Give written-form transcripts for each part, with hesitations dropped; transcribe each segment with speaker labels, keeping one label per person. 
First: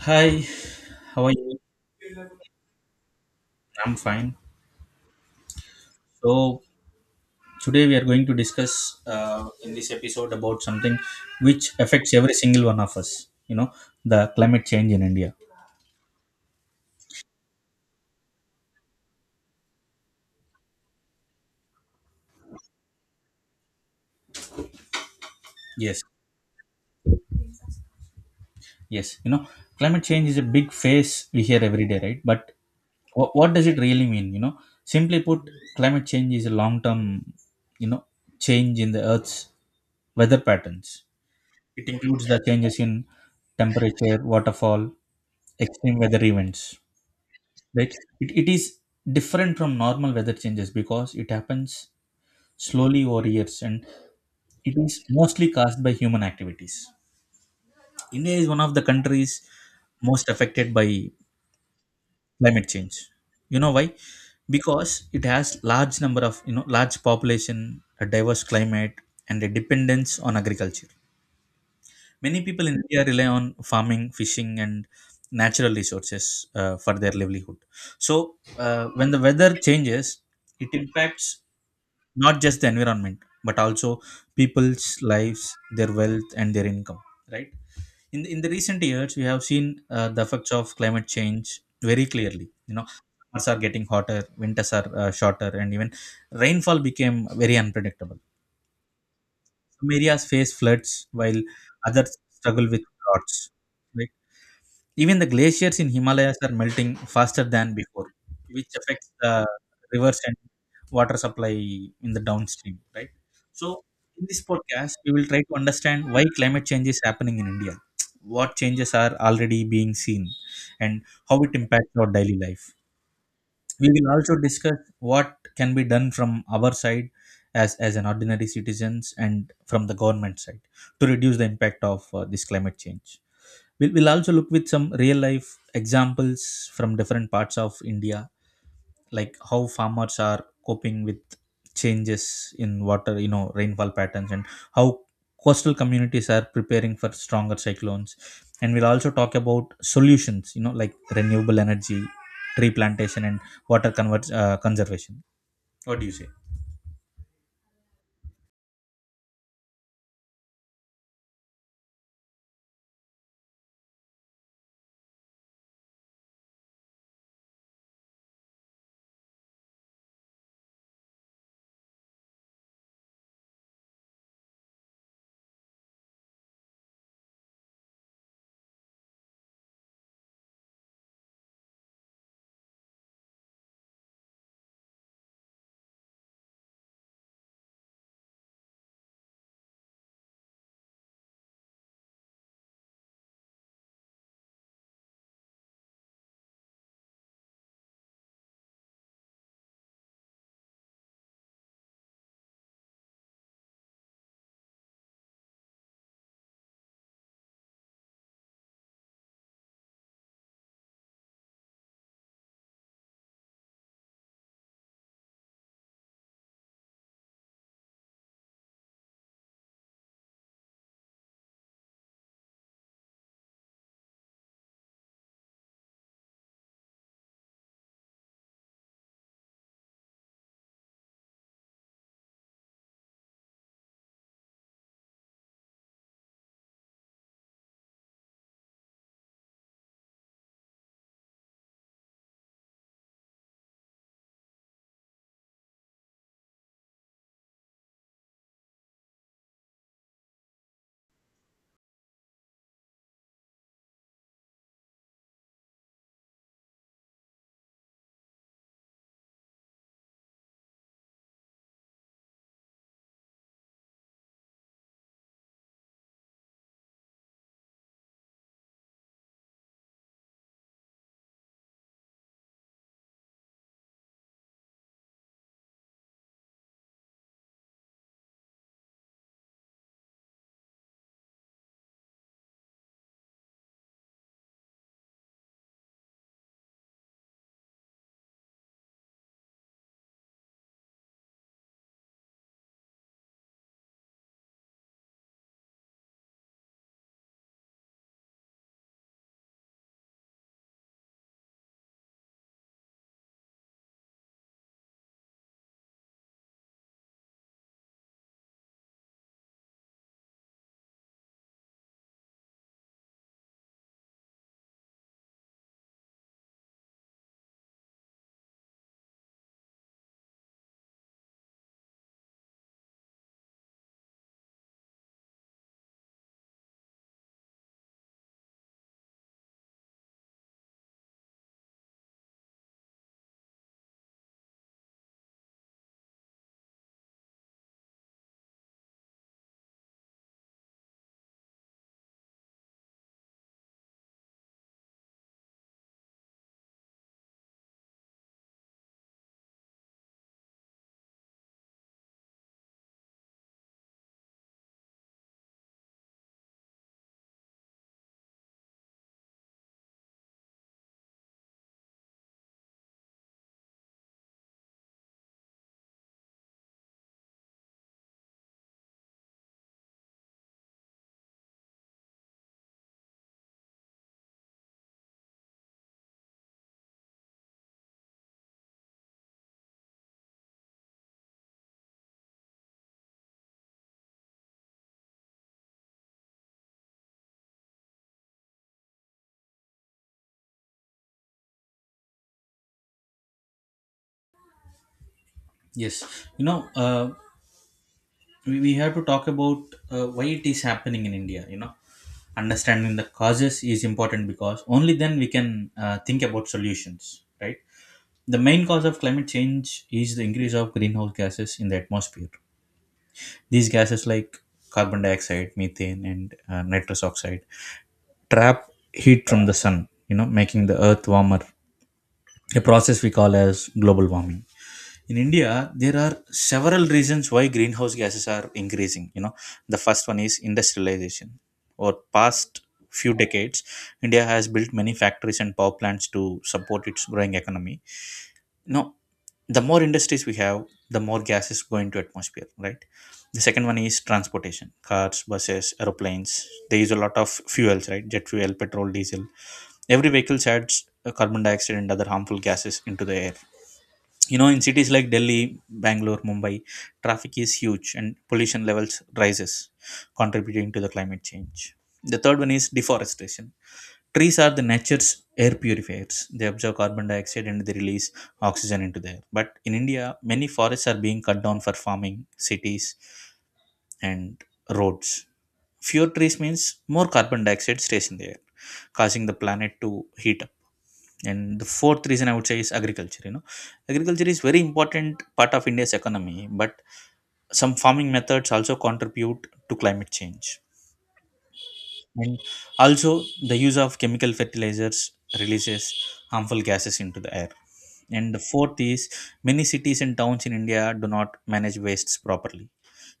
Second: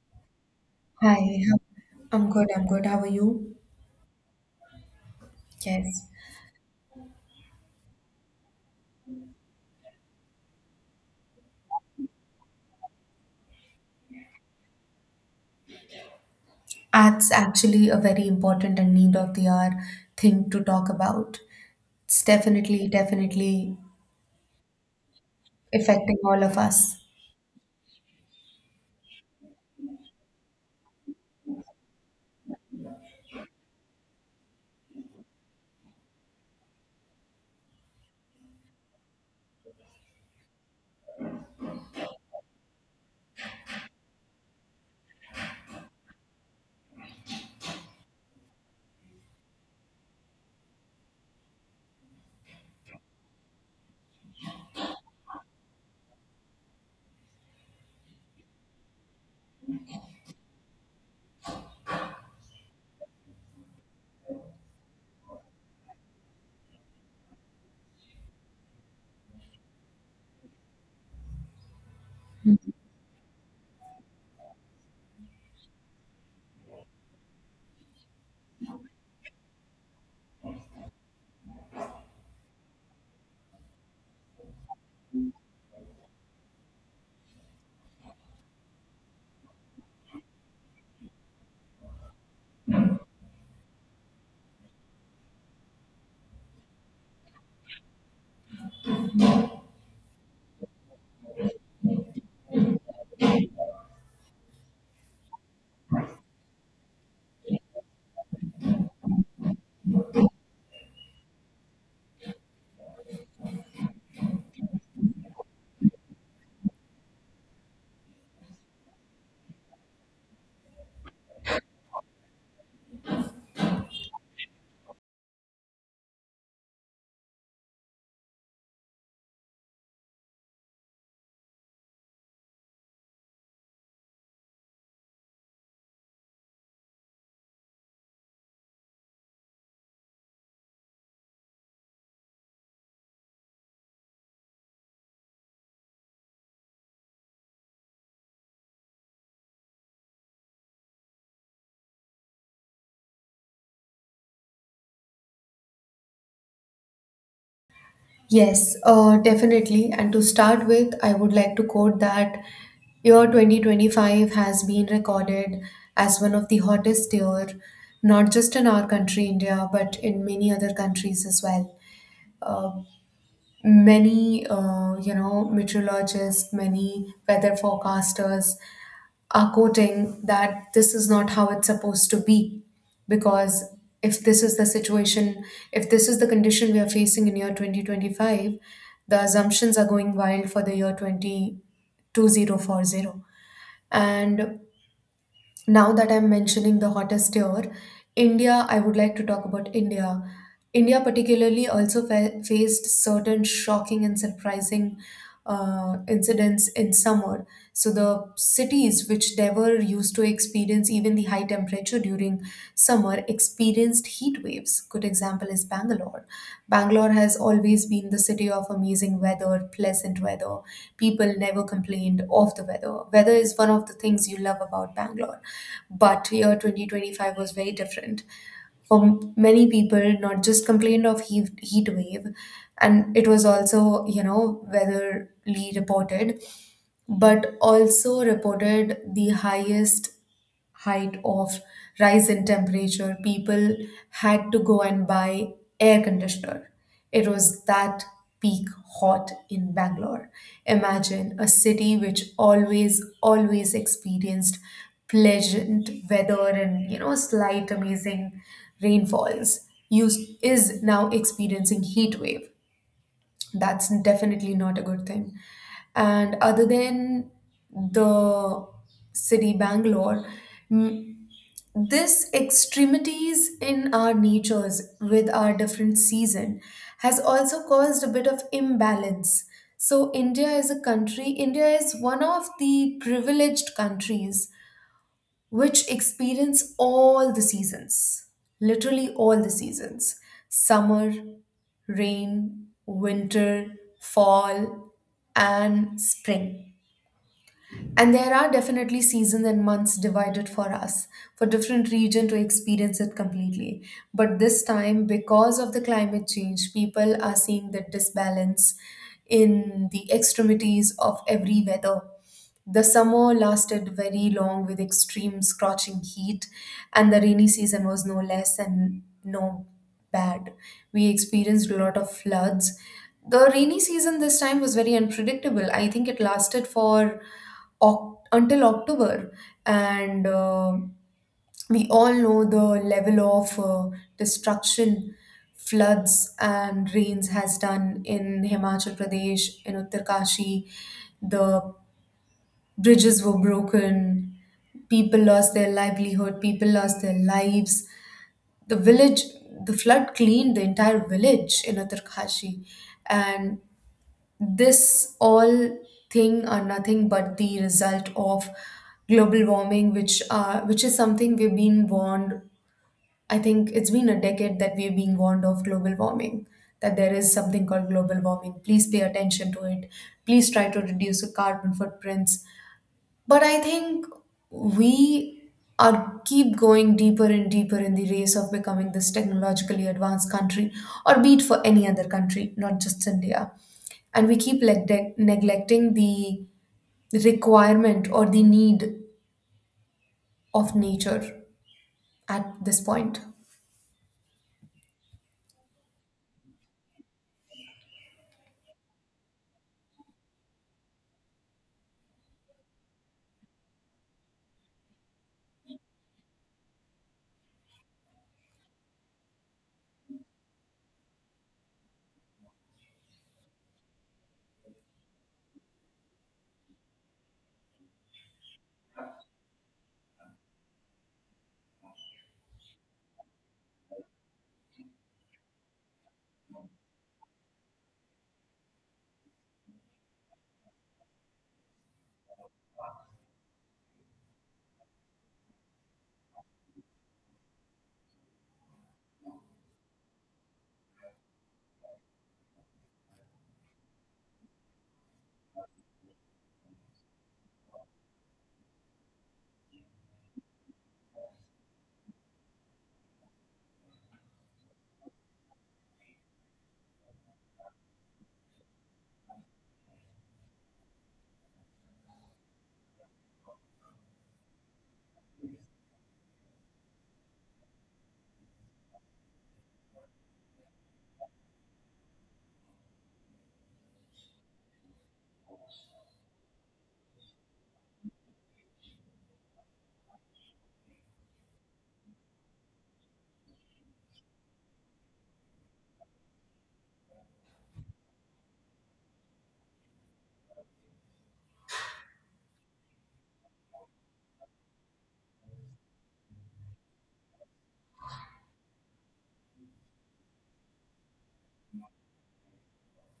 Speaker 1: Hi, how are
Speaker 2: Hi,
Speaker 1: you?
Speaker 2: I'm good, I'm good. How are you?
Speaker 1: I'm fine.
Speaker 2: Yes.
Speaker 1: So, today we are going to discuss in this episode about something which affects every single one of us, you know, the climate change in India.
Speaker 2: Art's actually a very important and need of the hour thing to talk about. It's definitely, definitely
Speaker 1: Yes,
Speaker 2: affecting all of us.
Speaker 1: yes, you know, climate change is a big phase we hear every day, right? But what does it really mean, you know, simply put, climate change is a long term, you know, change in the earth's weather patterns. It includes the changes in temperature, waterfall, extreme weather events, right? It is different from normal weather changes because it happens slowly over years, and it is mostly caused by human activities. India is one of the countries most affected by climate change. You know why? Because it has large number of, you know, large population, a diverse climate, and a dependence on agriculture. Many people in India rely on farming, fishing, and natural resources for their livelihood. So, when the weather changes, it impacts not just the environment but also people's lives, their wealth, and their income. Right? In the recent years, we have seen the effects of climate change very clearly. You know, summers are getting hotter, winters are shorter, and even rainfall became very unpredictable. Some areas face floods while others struggle with droughts, right? Even the glaciers in Himalayas are melting faster than before, which affects the rivers and water supply in the downstream, right? So, in this podcast, we will try to understand why climate change is happening in India, what changes are already being seen, and how it impacts our daily life. We will also discuss what can be done from our side as an ordinary citizens, and from the government side, to reduce the impact of this climate change. We'll also look with some real life examples from different parts of India, like how farmers are coping with changes in water, you know, rainfall patterns, and how coastal communities are preparing for stronger cyclones. And we'll also talk about solutions, you know, like renewable energy, tree plantation, and conservation. What do you say?
Speaker 2: Yes, definitely. And to start with, I would like to quote that year 2025 has been recorded as one of the hottest year, not just in our country, India, but in many other countries as well. Uh, many meteorologists, many weather forecasters are quoting that this is not how it's supposed to be, because if this is the situation, if this is the condition we are facing in year 2025, the assumptions are going wild for the year 202040. And now that I'm mentioning the hottest year, India, I would like to talk about India. India, particularly, also faced certain shocking and surprising incidents in summer. So the cities which never used to experience even the high temperature during summer experienced heat waves. Good example is Bangalore. Bangalore has always been the city of amazing weather, pleasant weather. People never complained of the weather. Weather is one of the things you love about Bangalore. But year 2025 was very different, for many people not just complained of heat wave and it was also, you know, weatherly reported, but also reported the highest height of rise in temperature. People had to go and buy air conditioner. It was that peak hot in Bangalore. Imagine a city which always, always experienced pleasant weather and, you know, slight amazing rainfalls used, is now experiencing heat wave. That's definitely not a good thing. And other than the city Bangalore, this extremities in our natures with our different season has also caused a bit of imbalance. So India is a country. India is one of the privileged countries which experience all the seasons, literally all the seasons: summer, rain, winter, fall, and spring. And there are definitely seasons and months divided for us, for different region to experience it completely. But this time, because of the climate change, people are seeing the disbalance in the extremities of every weather. The summer lasted very long with extreme scorching heat, and the rainy season was no less and no bad. We experienced a lot of floods. The rainy season this time was very unpredictable. I think it lasted for until October, and we all know the level of destruction floods and rains has done in Himachal Pradesh, in Uttarkashi. The Bridges were broken, people lost their livelihood, people lost their lives. The village, the flood cleaned the entire village in Uttarkashi. And this all thing are nothing but the result of global warming, which is something we've been warned. I think it's been a decade that we've been warned of global warming, that there is something called global warming. Please pay attention to it. Please try to reduce your carbon footprints. But I think we are keep going deeper and deeper in the race of becoming this technologically advanced country, or be it for any other country, not just India. And we keep neglecting the requirement or the need of nature at this point.
Speaker 1: Yes, you know, we have to talk about why it is happening in India. You know, understanding the causes is important because only then we can think about solutions, right? The main cause of climate change is the increase of greenhouse gases in the atmosphere. These gases, like carbon dioxide, methane, and nitrous oxide, trap heat from the sun, you know, making the earth warmer, a process we call as global warming. In India, there are several reasons why greenhouse gases are increasing. You know, the first one is industrialization. Over past few decades, India has built many factories and power plants to support its growing economy. No, the more industries we have, the more gases go into atmosphere, right? The second one is transportation: cars, buses, aeroplanes. They use a lot of fuels, right? Jet fuel, petrol, diesel. Every vehicle adds carbon dioxide and other harmful gases into the air. You know, in cities like Delhi, Bangalore, Mumbai, traffic is huge and pollution levels rises, contributing to the climate change. The third one is deforestation. Trees are the nature's air purifiers. They absorb carbon dioxide and they release oxygen into the air. But in India, many forests are being cut down for farming, cities, and roads. Fewer trees means more carbon dioxide stays in the air, causing the planet to heat up. And the fourth reason I would say is agriculture. You know, agriculture is very important part of India's economy, but some farming methods also contribute to climate change. And also, the use of chemical fertilizers releases harmful gases into the air. And the fourth is, many cities and towns in India do not manage wastes properly.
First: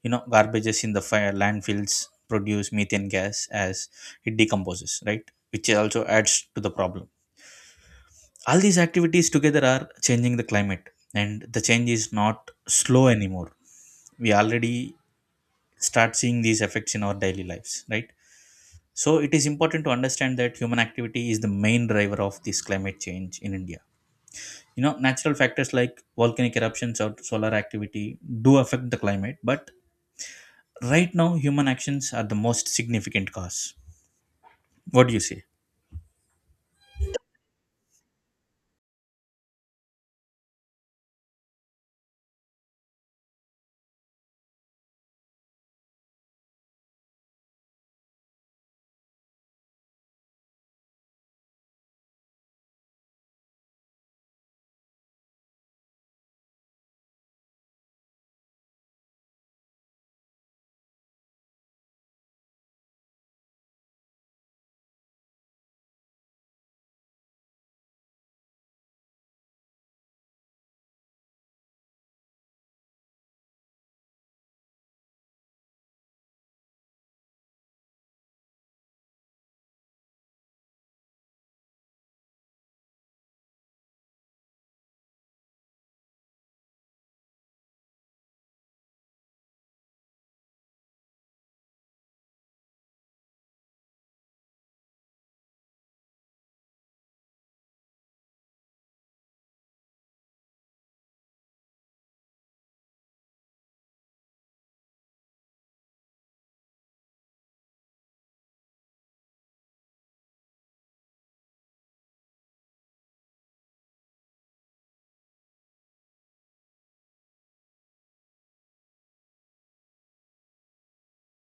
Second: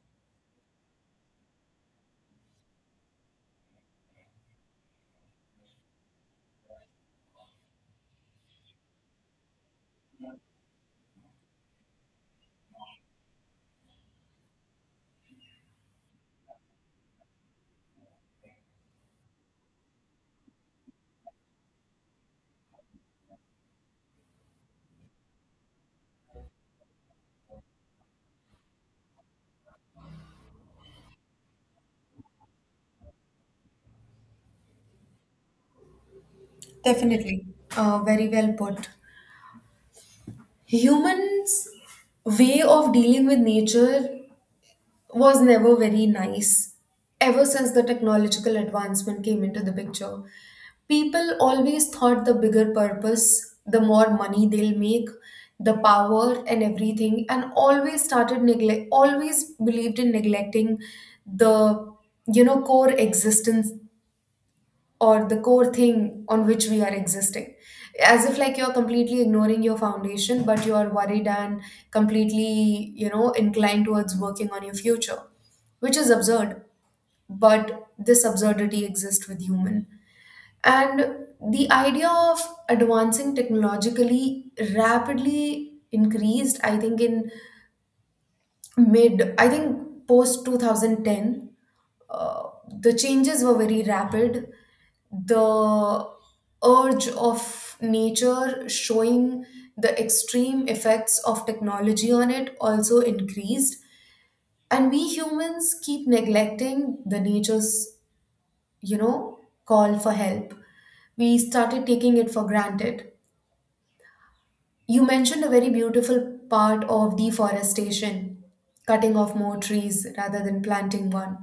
Speaker 1: You know, garbages in the fire landfills produce methane gas as it decomposes, right? Which also adds to the problem. All these activities together are changing the climate, and the change is not slow anymore. We already start seeing these effects in our daily lives, right? So it is important to understand that human activity is the main driver of this climate change in India. You know, natural factors like volcanic eruptions or solar activity do affect the climate, but right now human actions are the most significant cause. What do you say?
Speaker 2: Definitely. Very well put. Humans' way of dealing with nature was never very nice. Ever since the technological advancement came into the picture, people always thought the bigger purpose, the more money they'll make, the power and everything, and always believed in neglecting the, you know, core existence or the core thing on which we are existing, as if like you're completely ignoring your foundation but you are worried and completely, you know, inclined towards working on your future, which is absurd. But this absurdity exists with human. And the idea of advancing technologically rapidly increased, I think, in mid I think post 2010. Uh, the changes were very rapid. The urge of nature showing the extreme effects of technology on it also increased, and we humans keep neglecting the nature's, you know, call for help. We started taking it for granted. You mentioned a very beautiful part of deforestation, cutting off more trees rather than planting one.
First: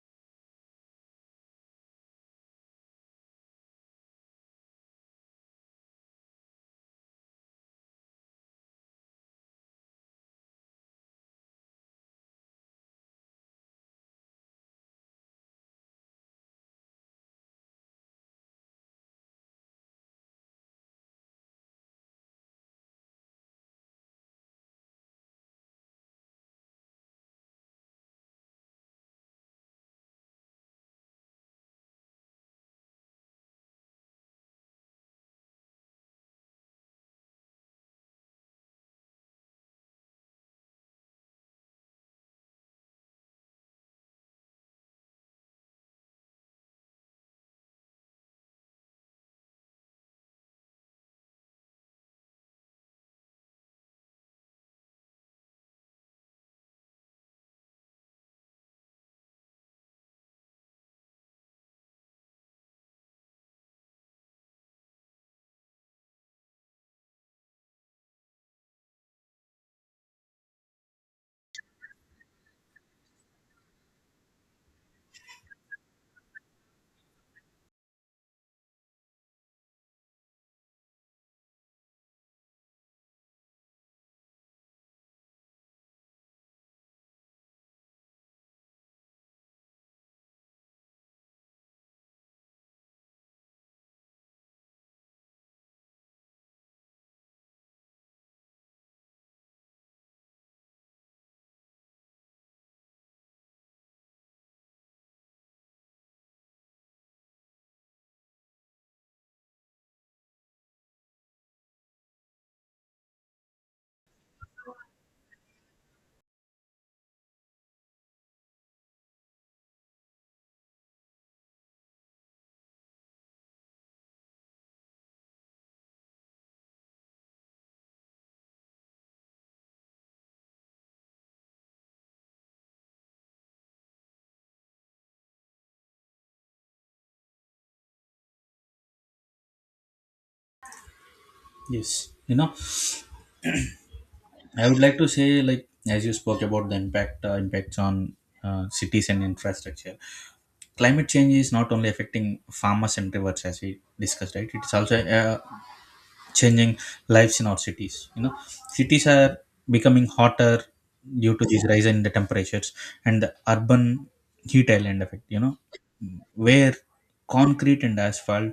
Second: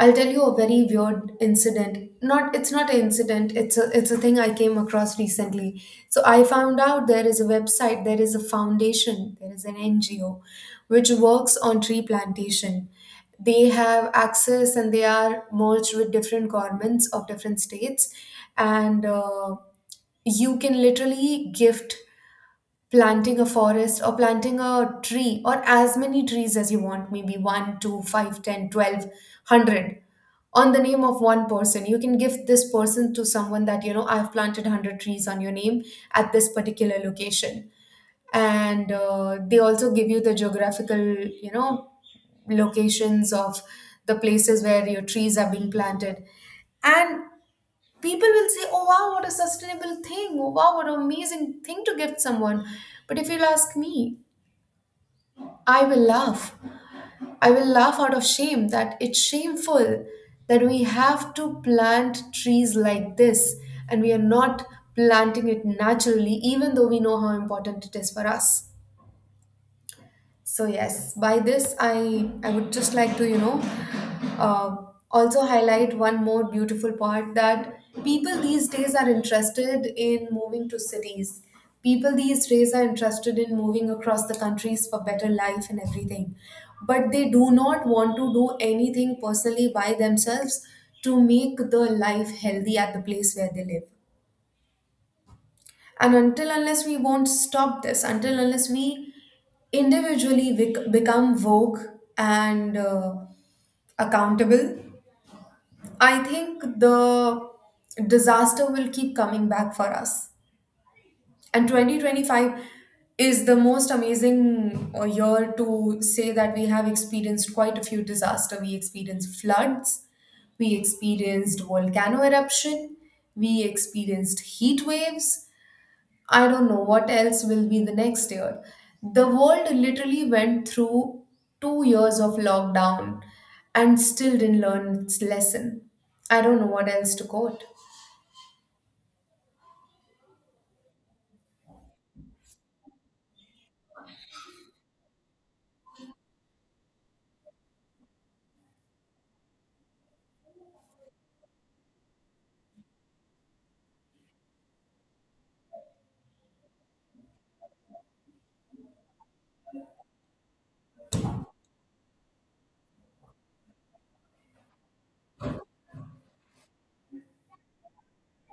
Speaker 2: I'll tell you a very weird incident. Not, it's not an incident, it's a thing I came across recently. So I found out there is a website, there is a foundation, there is an NGO which works on tree plantation. They have access and they are merged with different governments of different states, and you can literally gift planting a forest or planting a tree or as many trees as you want, maybe one, two, five, ten, 12, hundred, on the name of one person. You can give this person to someone, that, you know, I've planted 100 trees on your name at this particular location. And they also give you the geographical, you know, locations of the places where your trees are being planted. And people will say, "Oh wow, what a sustainable thing! Oh wow, what an amazing thing to gift someone." But if you'll ask me, I will laugh. I will laugh out of shame, that it's shameful that we have to plant trees like this and we are not planting it naturally, even though we know how important it is for us. So yes, by this I would just like to, you know, uh, also highlight one more beautiful part, that people these days are interested in moving to cities. People these days are interested in moving across the countries for better life and everything, but they do not want to do anything personally by themselves to make the life healthy at the place where they live. And until unless we won't stop this, until unless we individually become woke and, accountable, I think the disaster will keep coming back for us. And 2025 is the most amazing year to say that we have experienced quite a few disaster. We experienced floods, we experienced volcano eruption, we experienced heat waves. I don't know what else will be the next year. The world literally went through 2 years of lockdown and still didn't learn its lesson. I don't know what else to quote.
Speaker 1: Yes, you know, I would like to say, like, as you spoke about the impact, impacts on cities and infrastructure, climate change is not only affecting farmers and rivers, as we discussed, right? It's also changing lives in our cities. You know, cities are becoming hotter due to these rise in the temperatures, and the urban heat island effect, you know, where concrete and asphalt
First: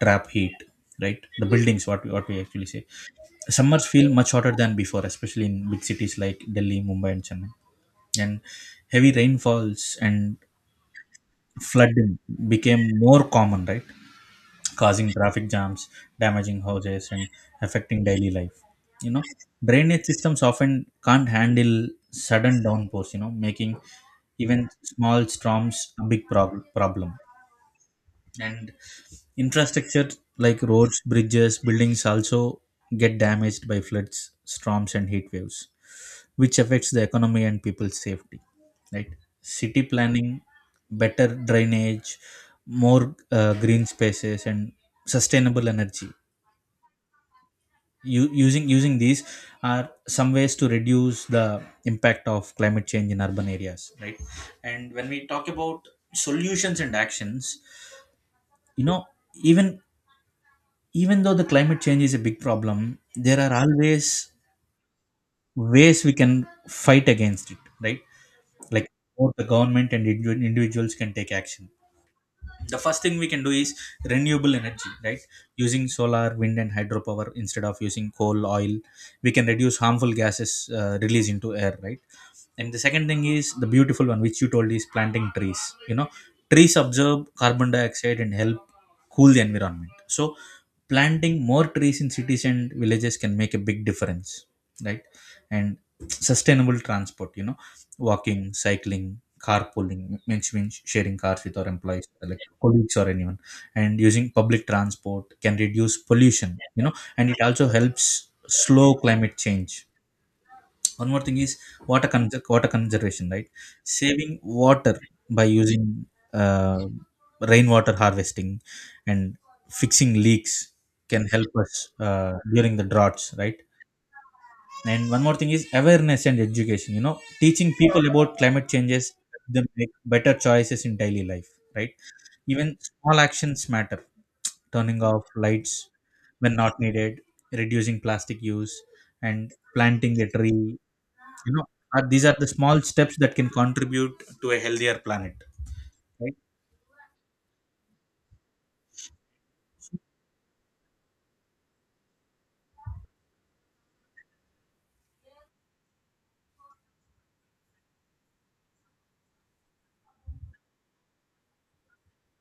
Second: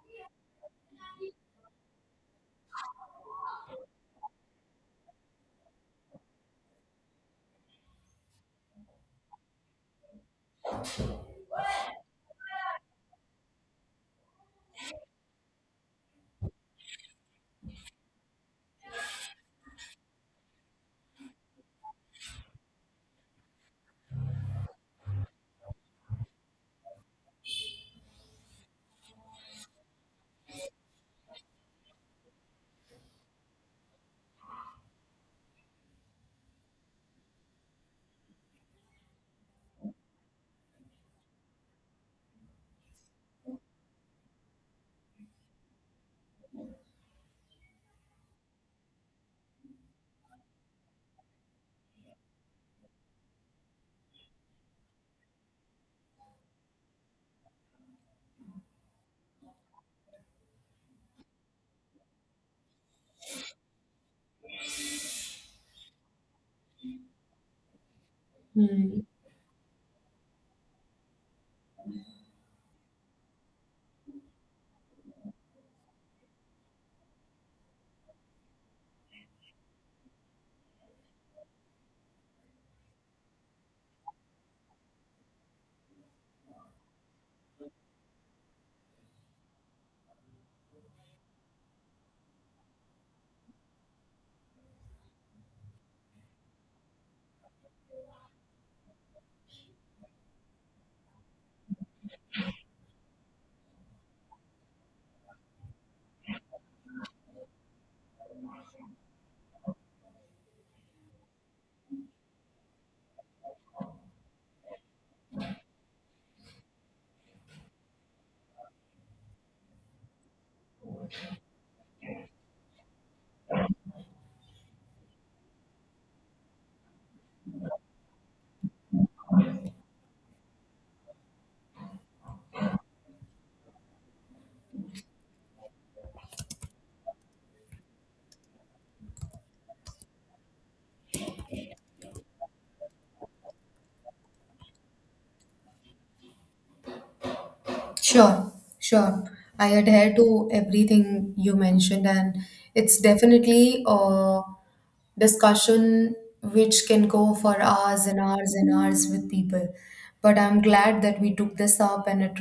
Speaker 1: trap heat, right? The buildings, what we actually say, summers feel much hotter than before, especially in big cities like Delhi, Mumbai, and Chennai. And heavy rainfalls and flooding became more common, right? Causing traffic jams, damaging houses, and affecting daily life. You know, drainage systems often can't handle sudden downpours, you know, making even small storms a big problem. And infrastructure like roads, bridges, buildings also get damaged by floods, storms, and heat waves, which affects the economy and people's safety. Right? City planning, better drainage, more green spaces, and sustainable energy, using these are some ways to reduce the impact of climate change in urban areas, right? And when we talk about solutions and actions, you know, even even though the climate change is a big problem, there are always ways we can fight against it, right? Like,
Speaker 2: Hmm.
Speaker 1: both the government and individuals can take action. The first thing we can do is renewable energy, right? Using solar, wind, and hydropower instead of using coal, oil, we can reduce harmful gases released into air, right? And the second thing is the beautiful one which you told, is planting trees. You know, trees absorb carbon dioxide and help cool the environment. So planting more trees in cities and villages can make a big difference, right? And sustainable transport, you know, walking, cycling, carpooling, means sharing cars with our employees, like colleagues or anyone, and using public transport can reduce pollution, you know, and it also helps slow climate change. One more thing is water conservation, right? Saving water by using uh, rainwater harvesting and fixing leaks can help us during the droughts, right? And one more thing is awareness and education. You know, teaching people about climate changes them, make better choices in daily life, right? Even small actions matter: turning off lights when not needed, reducing plastic use, and planting a tree, you know, are, these are the small steps that can contribute to a healthier planet, right?
Speaker 2: Sure, sure. I adhere to everything you mentioned, and it's definitely a discussion which can go for hours and hours and hours with people. But I'm glad that we took this up, and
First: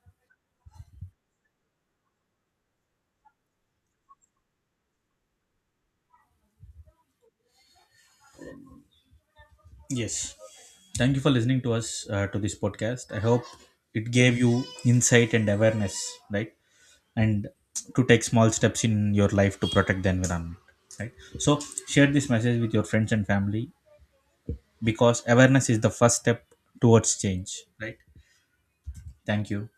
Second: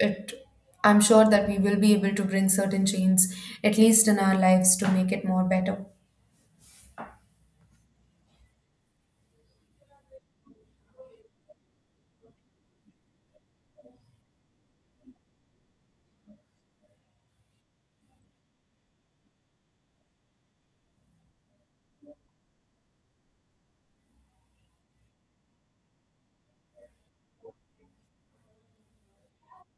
Speaker 2: it, I'm sure that we will be able to bring certain changes, at least in our lives, to make it more better.
Speaker 1: Yes, thank you for listening to us, to this podcast. I hope it gave you insight and awareness, right? And to take small steps in your life to protect the environment, right? So share this message with your friends and family because awareness is the first step towards change, right? Thank you.